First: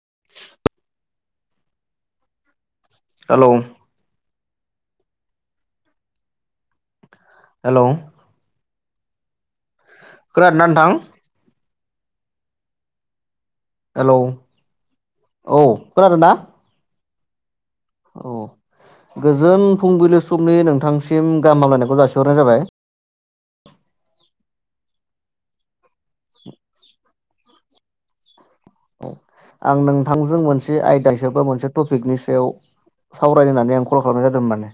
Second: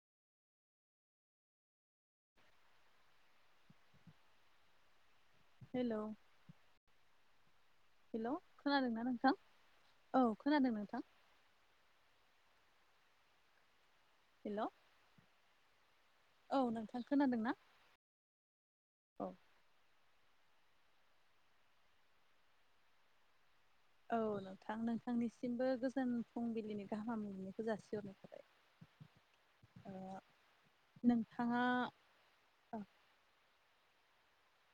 [inaudible] Hello! Hello! Hello. Hello! खोनादोंना नोंथां औ- खोनादों नोंथां। हेलौ। हेल' औ खोनादों ना? औ नोंथां खोनादों ना। औ गोजोन फुंबिलि समनि नोंथांसिम गाहाम हामलायनायखौ जासिहरनाय जाबाय। औ। नोंथां नोंथांनिसिमबो गोजोन फुंबिलिनि गाहाम हामलायनायखौ जासिहरनाय थाबाय। औ। आं ओ नोंथांजों मोनसे आयदा हिसायाव बा नोंथाङा मोनसे टपिकनि सायाव सावरायनो होननानै आं कल खालामनाय जादों माने।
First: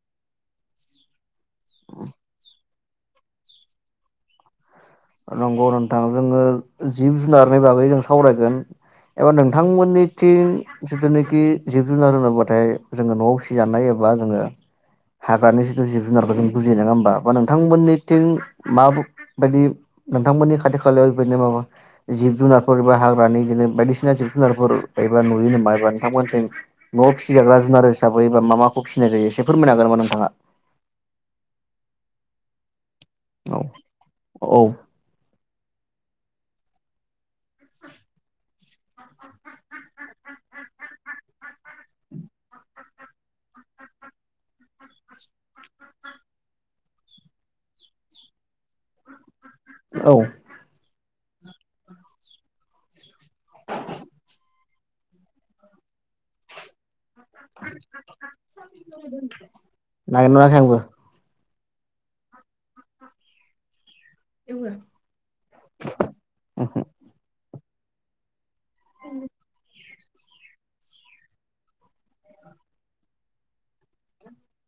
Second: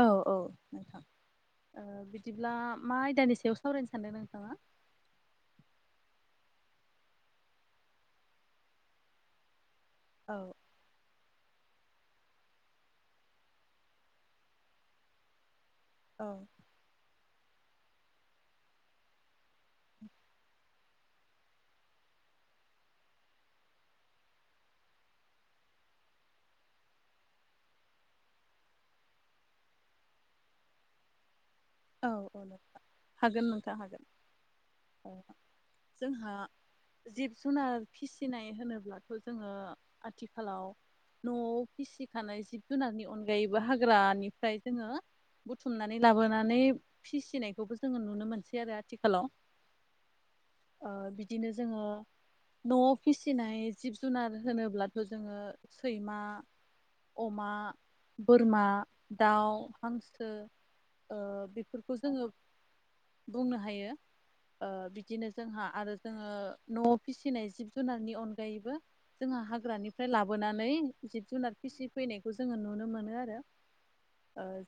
औ औ, बिदिब्ला मा आयदानि सायाव सावरायनो सानदों नोंथाङा? नंगौ नोंथां जोङो जिब जुनारनि बागै जों सावरायगोन एबा नोंथांमोननि थि औ जिथुनाखि जिब जुनार रोङोब्लाथाय जोङो न'आव फिजानाय एबा जोङो हाग्रानि जिथु जिब औ जुनारखौ जों बुजियो नङा होमबा बा नोंथांमोननिथिं मा बायदि नोंथांमोननि खाथि खालायाव बेबादिनो माबा जिब जुनारफोर एबा हाग्रानि बिदिनो बायदिसिना जिब जुनारफोर एबा नुयो नामा एबा नोंथांमोनजों न'आव फिसिजाग्रा जुनार हिसाबै बा मा माखौ फिसिनाय जायो एसेफोर मोननो हागोनामा नोंथाङा? औ औ नोंथां हागोन नोंथाङा हागोन औ जोंहा जिब जुनार फिसिनाय होनोब्लाथ' जोङो आथिखालाव न'आव फिसिखानाय जिब जुनारनि अनगायैबो हाग्रानिफ्राय जोङो बुथुमनानै लाबोनानै फिसिनायखौबो जोङो नुनो मोनसै आरो आथिखालाव औ ओ बिदिनो जोङो न'आव फिसिनाय जिब जुनार होनोब्लाथ' जोङो सैमा अमा बोरमा दाउ हांसो नागिरना मोनाखै आंबो ओ बेफोरखौ जोङो बुंनो हायो ओ बिदिनो जोंहा आरो जोङो न'आव फिसिनाय जिब जुनारनि अनगायैबो जोंहा हाग्रानि ओमफ्राय लाबोनानै जिब जुनार फिसि फैनायखौ जोङो नुनो मोनो आरो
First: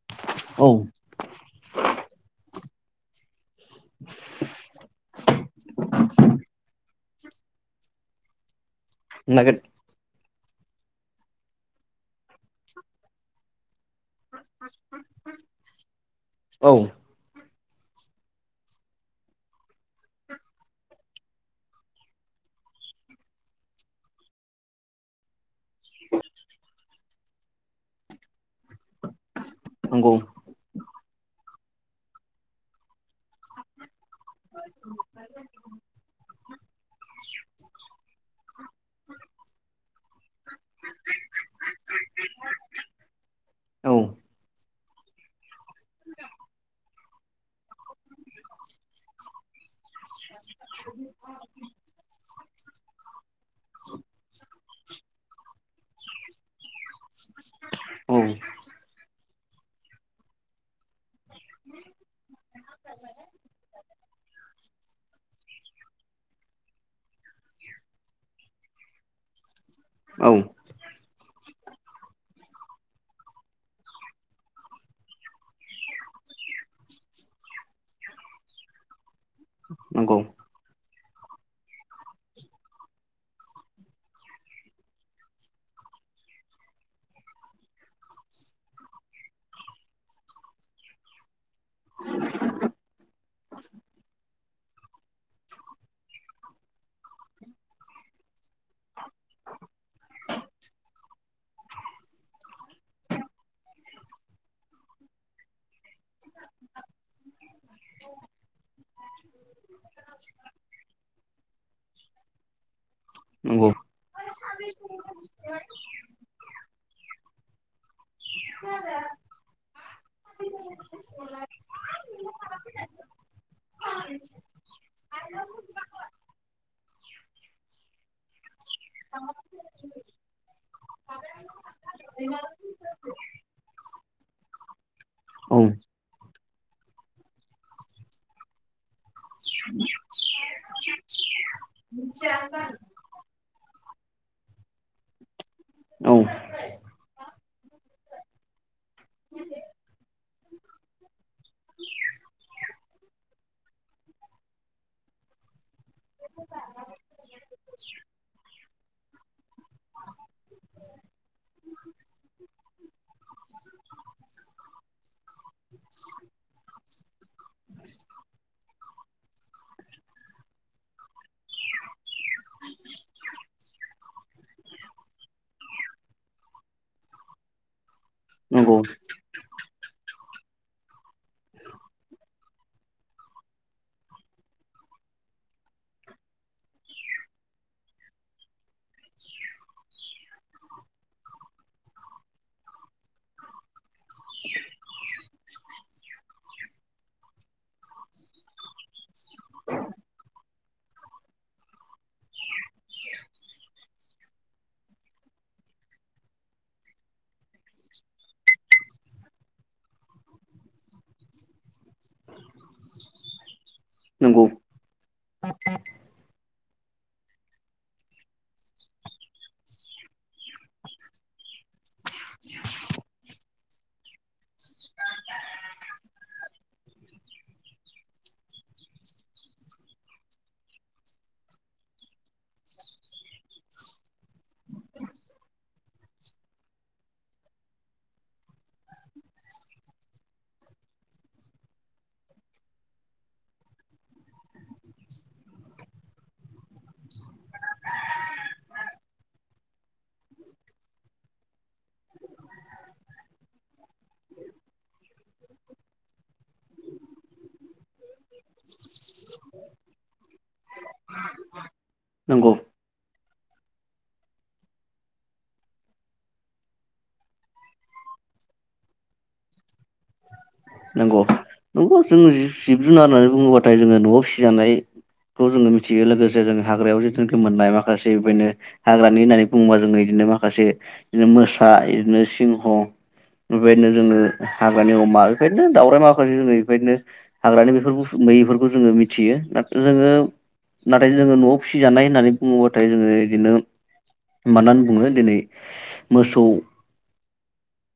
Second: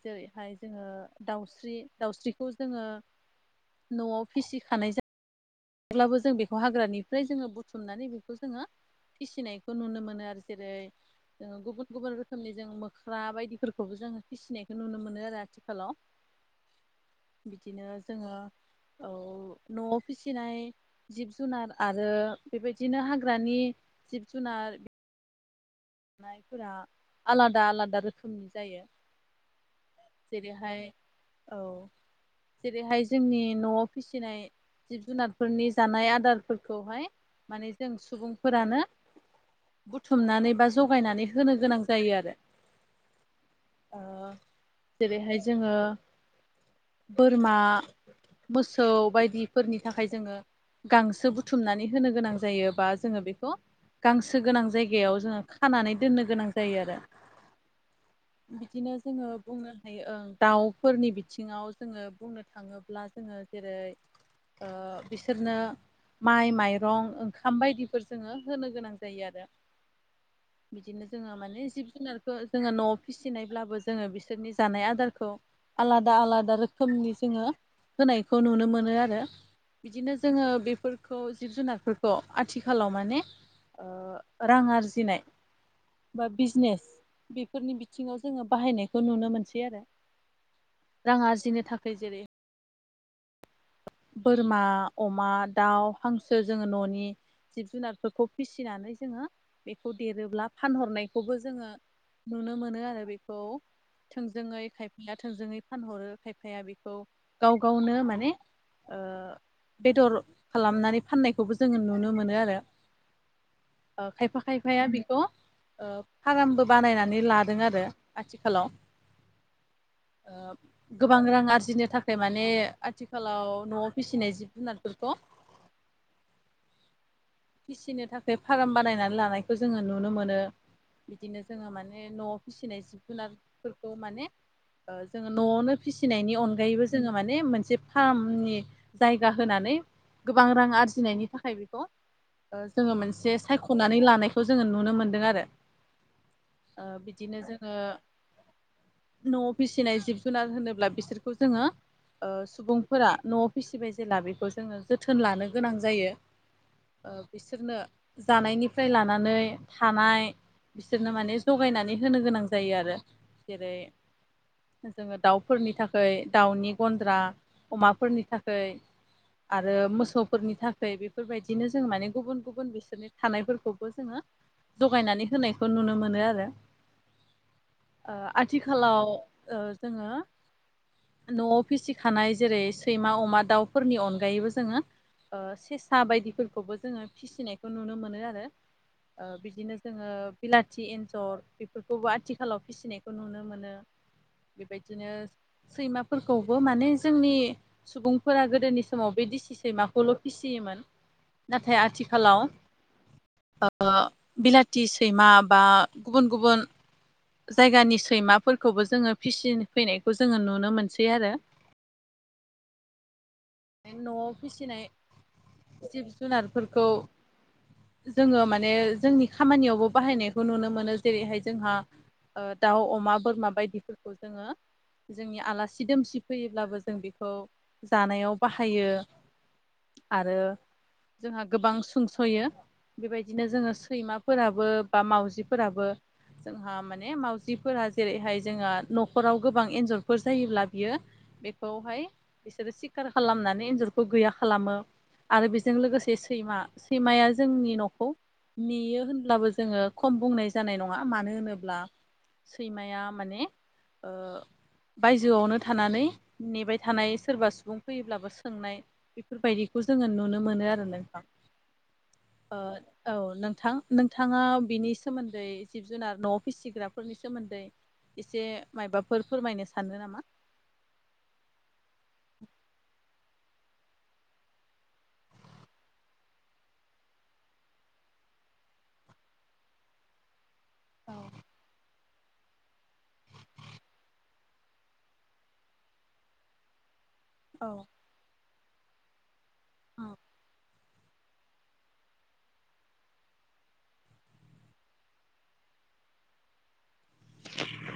जेरैहाय औ जोङो दाउस्रि दाउस्रिखौ जोङो न'आव फिसिखानाय जायो। अेब्लाबो जों बेखौ हाग्रानिफ्राय जोङो बुथुमनानै बेखौ जोङो नागिर फिसिनायखौ नुनो मोनो आरो जेरै जोङो गुबुन गुबुन रोखोमनि जों मोख्रा बायदिफोरखौबो जोङो फिसिनायखौ नुनो मोनो आरो आथिखालाव औ बिदिनो जोङो औ न'आव फिसा फिनाय जिब जुनार आरो बेबायदिनो हाग्रानि जिब जुनार फोरा आलादा आलादा रोखोमनि जायो। नंगौ जेरैहाय औ जेरैहाय जोंनि न'आव फिसिनाय जिब जुनारफोरनि जानाय आदारफोरखौहाय माने जों सुबुंफोरानो बुथुमनानै बा जगायनानै होनो गोनां जायो आरो औ जेरैहाय जोङो बोरमा मोसौ बायदि फोरनि थाखाय जोङो गांसो बुथुमनानै होनो गोनां जायो बा जोङो बेखौ गांसो गोनां जायगायाव जोङो नो गोनां जायो आरो औ बिदिनो बुंनो हायो दाउफोरनि बिथिङाव जोङो बुंनो। थाङोब्ला जोङो जेरै बिसोरनो माइ, माइरं ओंखाम बायदिफोर जोङो होनो गोनां जायो आरो औ बिदिनो जोङो माने जिब जुनारखौ जोङो न'आव फिसिनायब्लाबो जोङो बिसोरनि जानाय आदारखौ आलादा आलादा रोखोमनि जोङो होनायखौ नुनो मोनो आरो। बिदिनो नंगौ जोङो बेफोर खौ जिब जुनारफोरखौ आथिखालाव माने रां आरजिनाय बा बिजनेस बेफोरनि बिथिङाव जोङो बाहायनायखौ नुनो मोनसै आरो रां आरजिनो थाखाय जेरै [inaudible] बोरमा अमा दाउ हांसो जोङो न'नि जिब जुनारफोरखौ फिसिनानै जोङो बेखौ देरोब्ला फानहरनाय खौबो जोङो नुनो मोनो आरो बेखौ थोंजोङै खायफाया थोंजोङै फानहरो खायफाया बेखौ गाव गावनो माने ओ बेदर खालामनानै फाननायखौबो जोङो नुनो मोनो आरो नंगौ ओ खायफा खायफाया बेखौ ओ फार्मबो बानायनानै लादों आरो आथिखालाव गोबां रां आरजिनो थाखाय फ्राय माने आथिखालाव न'आव फिसिनाय जिब जुनारफोरखौ फिसिनो थाखाय फार्म बानायनानै लानायखौ जोङो नुनो मोनो। बिदिनो जोङो माने न'आव फिसिनाय जिब जुनारफोरखौ माने ओ जोङो औ न'आवनो फिसिनायनि अनगायैबो जोङो माने मोनसे फार्मनि जायगा होनानै गोबां रां आरजिनायनि थाखाय बेखौ ओ जोङो मोनसे सायख'नानै लानायखौ जोङो नुनो मोनदों आरो औ ओ बिदिनो जोङो न'आव फिसिनाय जिब जुनार होनोब्ला बिसोर खौ जोङो ओ सुबुंफोरा न'आव फिसिबाय जेला बेखौ जोङो जोथोन लानो गोनां जायो। ओ बिसोरनो जानायनिफ्राय लानानै थानाय बिसोरनो माने जगायनानै होनो गोनां जायो आरो जेरै जोङो दाउफोरनि थाखै दाउनि गन्द्रा अमाफोरनि थाखै आरो मोसौफोरनि थाखाय बेफोरबायदिनो जों माने गुबुन-गुबुन बिसोरनि थानायफोरखौबो जोङो जगायनानै होनायखौ नुनो मोनो आरो [inaudible] ओ नंगौ आथिखालाव ओ जोङो न'आव फिसिखानाय जेरै सैमा अमा दाउफोरनि अनगायैबो जोङो ओ सेसा बायदिफोर खौबो जोङो फिसिनायखौ नुनो मोनो आरो। ओ बिदिनो जोङो बिलाथि एन्जर बेफोरखौबो आथिखालाव फिसिनायखौ नुनो मोनो। बेबायदिनो सैमाफोरखौबो माने जोंनि सुबुंफोरा गोदोनि समाव बे दिसि सैमाखौल फिसियोमोन। नाथाय आथिखालाव ओ बिलाथि सैमा बा गुबुन-गुबुन जायगानि सैमाफोरखौबो जोङो फिसि फैनायखौ जोङो नुनो मोनसै आरो [inaudible] न'आव नंगौ फिसिनाय जिब जुनारफोरखौ जोङो माने जोंनि खामानियावबो बाहायनायखौ नुनो मोनो जेरैहाय जोंहा ओ दाउ अमा बोरमा बायदिफोरखौ जोङो जोंनि आलासि दोमसि फैयोब्लाबो जों बेखौ जानायाव बाहायो। आरो जोंहा गोबां सुंस'यो। बेबायदिनो जोङो सैमाफोराबो बा मावजिफोराबो जोंहा माने मावउजिफोरा जेरैहाय जोंहा न'खराव गोबां एन्जरफोर जायोब्ला बियो बेखौहाय बिसोरो सिखार खालामनानै एन्जरखौ गैया खालामो आरो बेजों लोगोसे बे सैमा सैमाया जोंनि न'खौ नेयो होनब्लाबो जोङो खम बुंनाय जानाय नङा मानो होनोब्ला सैमाया माने ओ ओ बायजोआवनो थानानै नेबाय थानाय सोरबा सुबुं फैयोब्लाबो सोंनाय बेफोरबायदिखौ जोङो नुनो मोनो आरो नोंथां। नंगौ औ नोंथां नोंथाङा बिनि सोमोन्दै जिब जुनार न'आव फिसिग्राफोरनि सोमोन्दै एसे मायबाफोर फोरमायनो सानदों नामा? नंगौ-नंगौ जोङो जिब जुनार होननानै बुङोबाथाय जोङो न'आव फिजानाय खौ जोङो मिथियो लोगोसे जोंङो हाग्रायाव जिटुनिखि मोननाय माखासे बेनो हाग्रानि होननानै बुङोबा जोङो बिदिनो माखासे औ बिदिनो मोसा बिदिनो सिंह बेबायदिनो जोङो हाग्रानि अमा बेफोरनो दाउराय माखासे जोङो बेफोरदिनो हाग्रानि औ बेफोर बु मैफोरखौ जोङो मिथियो जोङो औ नाथाय जोङो न'आव फिसिजानाय होननानै बुङोबाथाय जोङो बिदिनो मानो होनना बुङो दिनै मोसौ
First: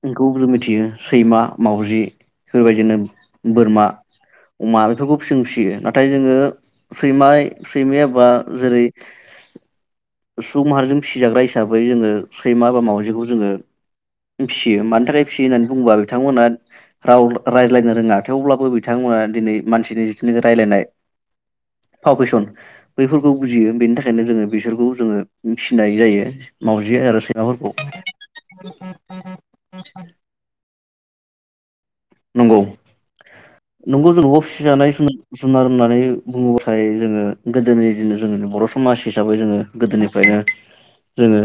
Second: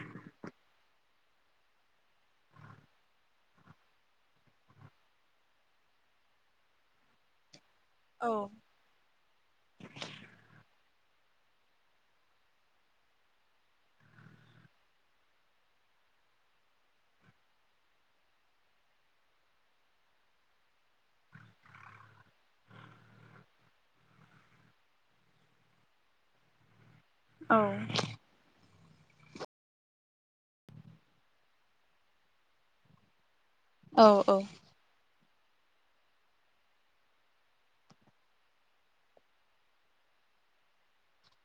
बेखौ जों मिथियो सैमा मावजि बेफोरबायदिनो बोरमा अमा बेफोरखौ फिसिजों फिसियो नाथाय जोङो सैम सैमाया एबा जेरै [inaudible] सुबुं माहारिजों फिसिजाग्रा हिसाबै जोङो सैमा बा माउजिखौ जोङो। फिसियो मानि थाखाय फिसियो होननानै बुंबा बिथांमोना राव रायज्लायनो रोङा थेवब्लाबो बिथांमोना दिनै मानसिनि जिथुनाखि रायज्लायनाय भाव भेसन। बैफोरखौ बुजियो बेनि थाखायनो जोङो बिसोरखौ जोङो फिसिनाय जायो। मावजियो आरो औ सैमाफोरखौ फोरखौ [inaudible] नंगौ, औ नंगौ जेन'बा फिसिजानाय जुना जुनार होननानै बुङोब्लाथाय जोङो गोदोनि दिन जोंनि बर' समाज हिसाबै जोङो गोदोनिफ्रायनो जोङो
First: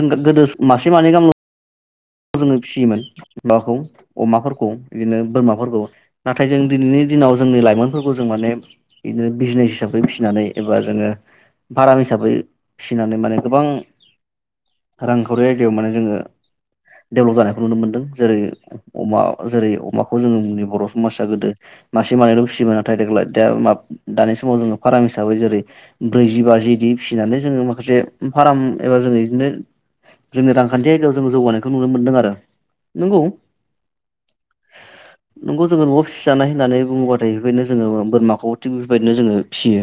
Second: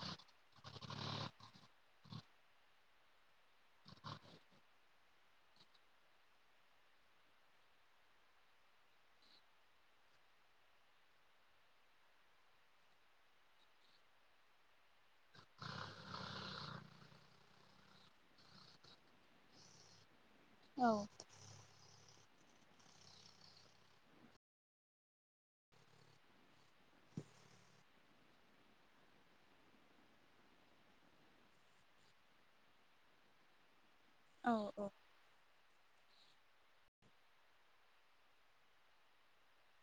जों गोदो मासे मानै गामल' जोङो फिसियोमोन माखौ अमाफोरखौ बिदिनो बोरमाफोरखौ नाथाय जों दिनैनि दिनाव जोंनि लाइमोनफोरखौ जों माने बिदिनो बिजनेस हिसाबै फिसिनानै एबा जोङो भाराम हिसाबै फिनानै माने गोबां रांखावरि आयदायाव माने जोङो डेभेलप जानायखौ नुनो मोन्दों। जेरै अमा जेरै अमाखौ जोङनि बर' औ समाजा गोदो मासे मानैल' फिसियोमोन नाथाय देग्लाय दा दानि समाव जोङो फार्म हिसाबै जेरै ब्रैजि बाजिदि फिसिनानै जोङो माखासे फार्म एबा जोङो बिदिनो जोंनि रांखान्थि आयदायाव जों जौगानायखौ नुनो मोनदों आरो। नंगौ औ औ नोंगौ जोङो न'आव फिजानाय होननानै बुङोब्लाथाय बेबायदिनो जोङो बोरमाखौ थिग बेफोरबायदिनो जोङो फिसियो।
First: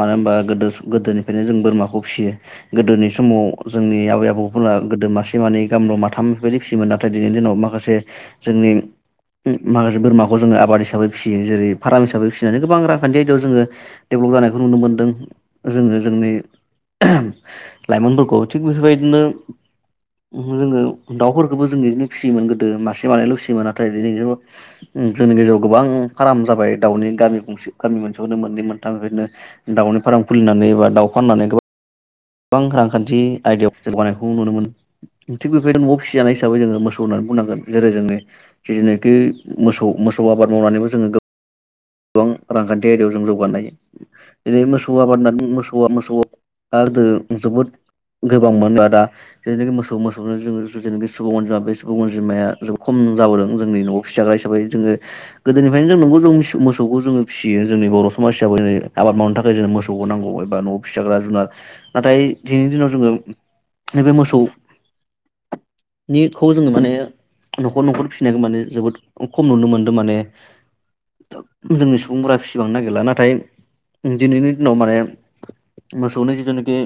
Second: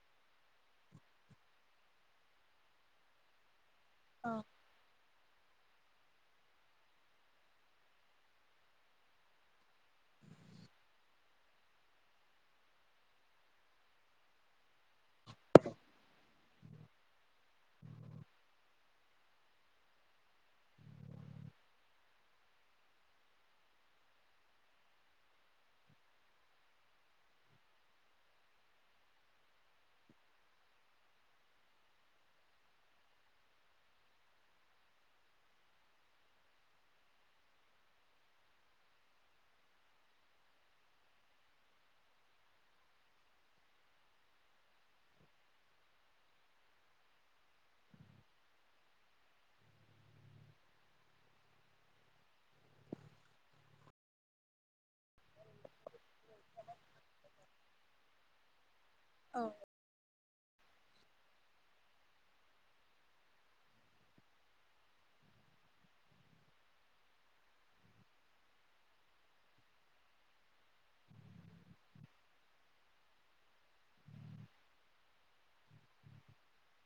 मानो होनबा गोदो गोदोनिफ्रायनो जों बोरमाखौ फिसियो गोदोनि समाव जोंनि आबै औ आबौफोरा गोदो मासे मानै गामल' माथाम बेफोरबायदि फिसियोमोन नाथाय दिनैनि दिनाव माखासे जोंनि माखासे बोराखौ जोङो आबाद हिसाबै फिसियो जेरै फार्म हिसाबै फिसिनानै गोबां रांखान्थि आयदायाव जोङो डेभलप जानायखौ नुनो मोनदों जोङो जोंनि लाइमोनफोरखौ थिग बेफोरबायदिनो जोङो दाफोरखौबो जों बिदिनो फिसियोमोन गोदो मासे मानायल' फियोमोन नाथाय बि जोंनि गेजेराव गोबां फार्म जाबाय दाउनि गामि गंसे गामि मोनसेयावनो मोननै मोनथामनो दाउनि फार्म खुलिनानै बा दाउ फाननानै गोबां गोबां रांखान्थि आयदायाव जौगानायखौ नुनो मोन। थिग बेदिनो न'आव फिसि जानाय हिसाबै जोङो मोसौ होननानै बुंनांगोन जेरै जोंनि जिनाखि मोसौ मोसौ आबाद मावनानैबो जोङो गोबां रांखान्थि आयदायाव जों जौगानो हायो। जेरै मोसौआ मोसौआ मोसौ गोदो जोबोद गोबां मोनबा दा [unintelligible] मोसौ मोसौनो जोङो जेनाखि सुबुं अनजिमा बे सुबुं अनजिमाया जबोद खम जाबोदों जोंनि न'आव फिसाग्रा हिसाबै जोङो गोदोनिफ्रायनो जों नंगौ जों मोसौखौ जोङो फिसियो जोंनि बर' समाज हिसाबै जेरै आबाद मावनो औ थाखाय जोंनो मोसौखौ नांगौ एबा न'आव फिसि जाग्रा जुनार नाथाय दिनैनि दिनाव जोङो नैबे मोसौ निखौ जोङो माने न'खर न'खर फिसिनायखौ माने जोबोद खम नुनो मोन्दों माने जोंनि सुबुंफोरा फिसिबांनो नागिरला नाथाय दिनैनि दिनाव माने मोसौनि जिथुनाखि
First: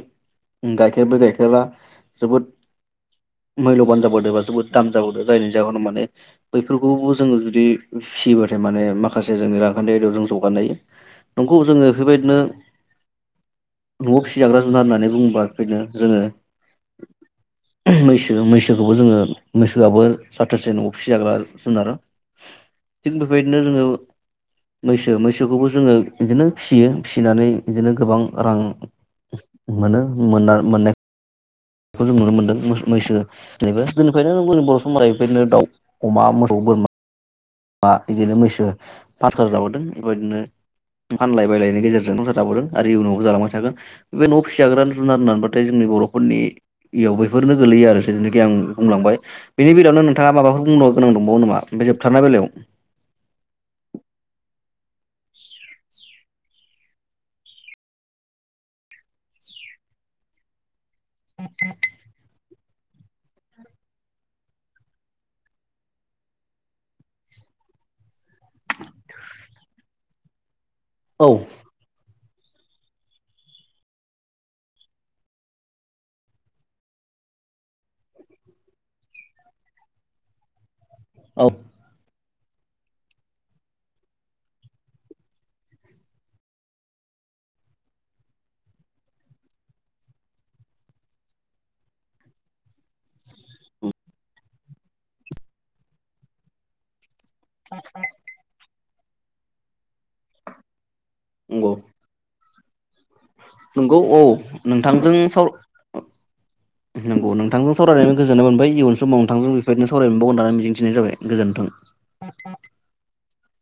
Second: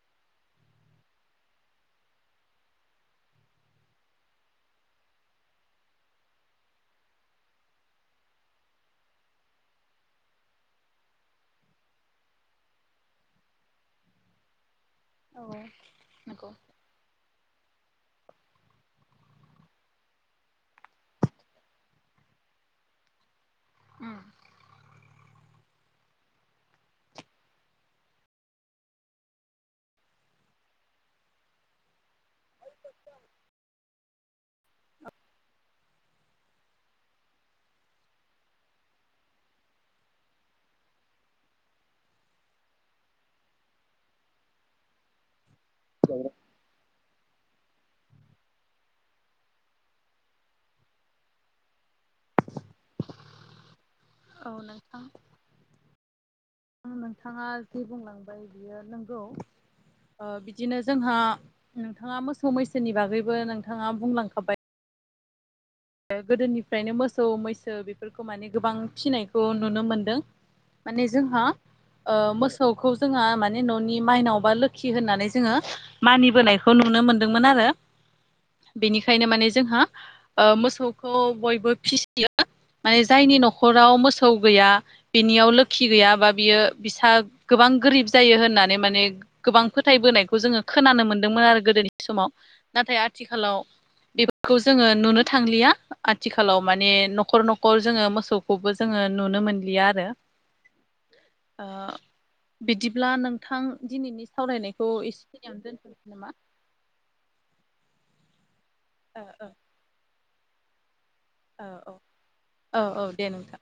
गाइखेरबो गाइखेरा जोबोद मैल'बान जाबोदोंबा जोबोद दाम जाबोदों जायनि जाहोनाव माने बैफोरखौबो जोङो जुदि फिसियोबाथाय माने माखासे जोङो रांखान्थि आयदायाव जों जौगानो हायो। नोंगौ जोङो बेबायदिनो न'आव फिसिजाग्रा जुनार होननानै बुङोबा औ बेनो जोङो नंगौ मैसो मैसोखौबो जोङो मैसोआबो जाथोसे न'आव फिसिजाग्रा जुनार। थिख बिबायदिनो जोङो उम मैसो मैसोखौबो जोङो बिदिनो फिसियो फिसिनानै बिदिनो गोबां रां मोनो मो-मोननाय बेखौ जों नुनो मोन्दों मैसो जनिफ्रायनो बुं सम बेनो दाउ अमा मोसौ बोरमा बा बिदिनो मैसो पासार जाबोदों बेबायदिनो फानलाय बायलायनि गेजेरजों संसार जाबोदों आरो इयुनावआव जालांबाय थागोन बे न'आव फिसिग्रा न'आव जुनार होननानै थाय जोंनि बर'फोरनि इयाव बेफोरनो गोलैयो आरो जिथुनाखि आं बुंलांबाय। बेनि बेलायावनो नोंथाङा माबाफोर बुंबावनो गोनांं दंबावो नामा ओमफ्राय जोबथारनाय बेलायाव अ नोथां आं नोंथाङा जे बुंलांबाय बियो नंगौ बिदिनो जोंहा नोंथाङा मोसौ मैसोनि बागैबो नोंथाङा बुंलांखाबाय गोदोनिफ्रायनो मोसौ मैसो बेफोरखौ माने गोबां फिसिनायखौ नुनो मोनदों। माने औ जोंहा मोसौखौ जोहा माने न'नि माइनावबा लोखि होननानै जोङो मानिबोनायखौ नुनो मोनदोंमोन आरो बेनिखायनो माने जोंहा ओ मोसौ खौ औ बयबो फिसियो माने जायनि न'खराव मोसौ गैया बिनियाव लोखि गैयाबा बियो बिसा गोबां गोरिब जायो होननानै माने गोबां फोथायबोनायखौ जोङो खोनानो मोनदोंमोन आरो गोदोनि समाव नाथाय आथिखालाव बेफोरखौ जोङो नुनो थांलिया आथिखालाव माने न'खर न'ख जोङो मोसौखौबो जोङो नुनो मोनलिया आरो ओ नंगौ बिदिब्ला नोंथां नंगौ औ दिनैनि सावरायनायखौ एसेखिनियावनो दोनथ'नोसै नामा नोंगौ नोंथांजों सावरायनायनानै गोजोननाय मोनबाय इयुन समाव ओ ओ नोंथांजों बेफोर बायदिनो सावराय मोनबागोन होननानै मिजिथिनाय जाबाय। गोजोन्थों औ औ औ औ दे नोंथां।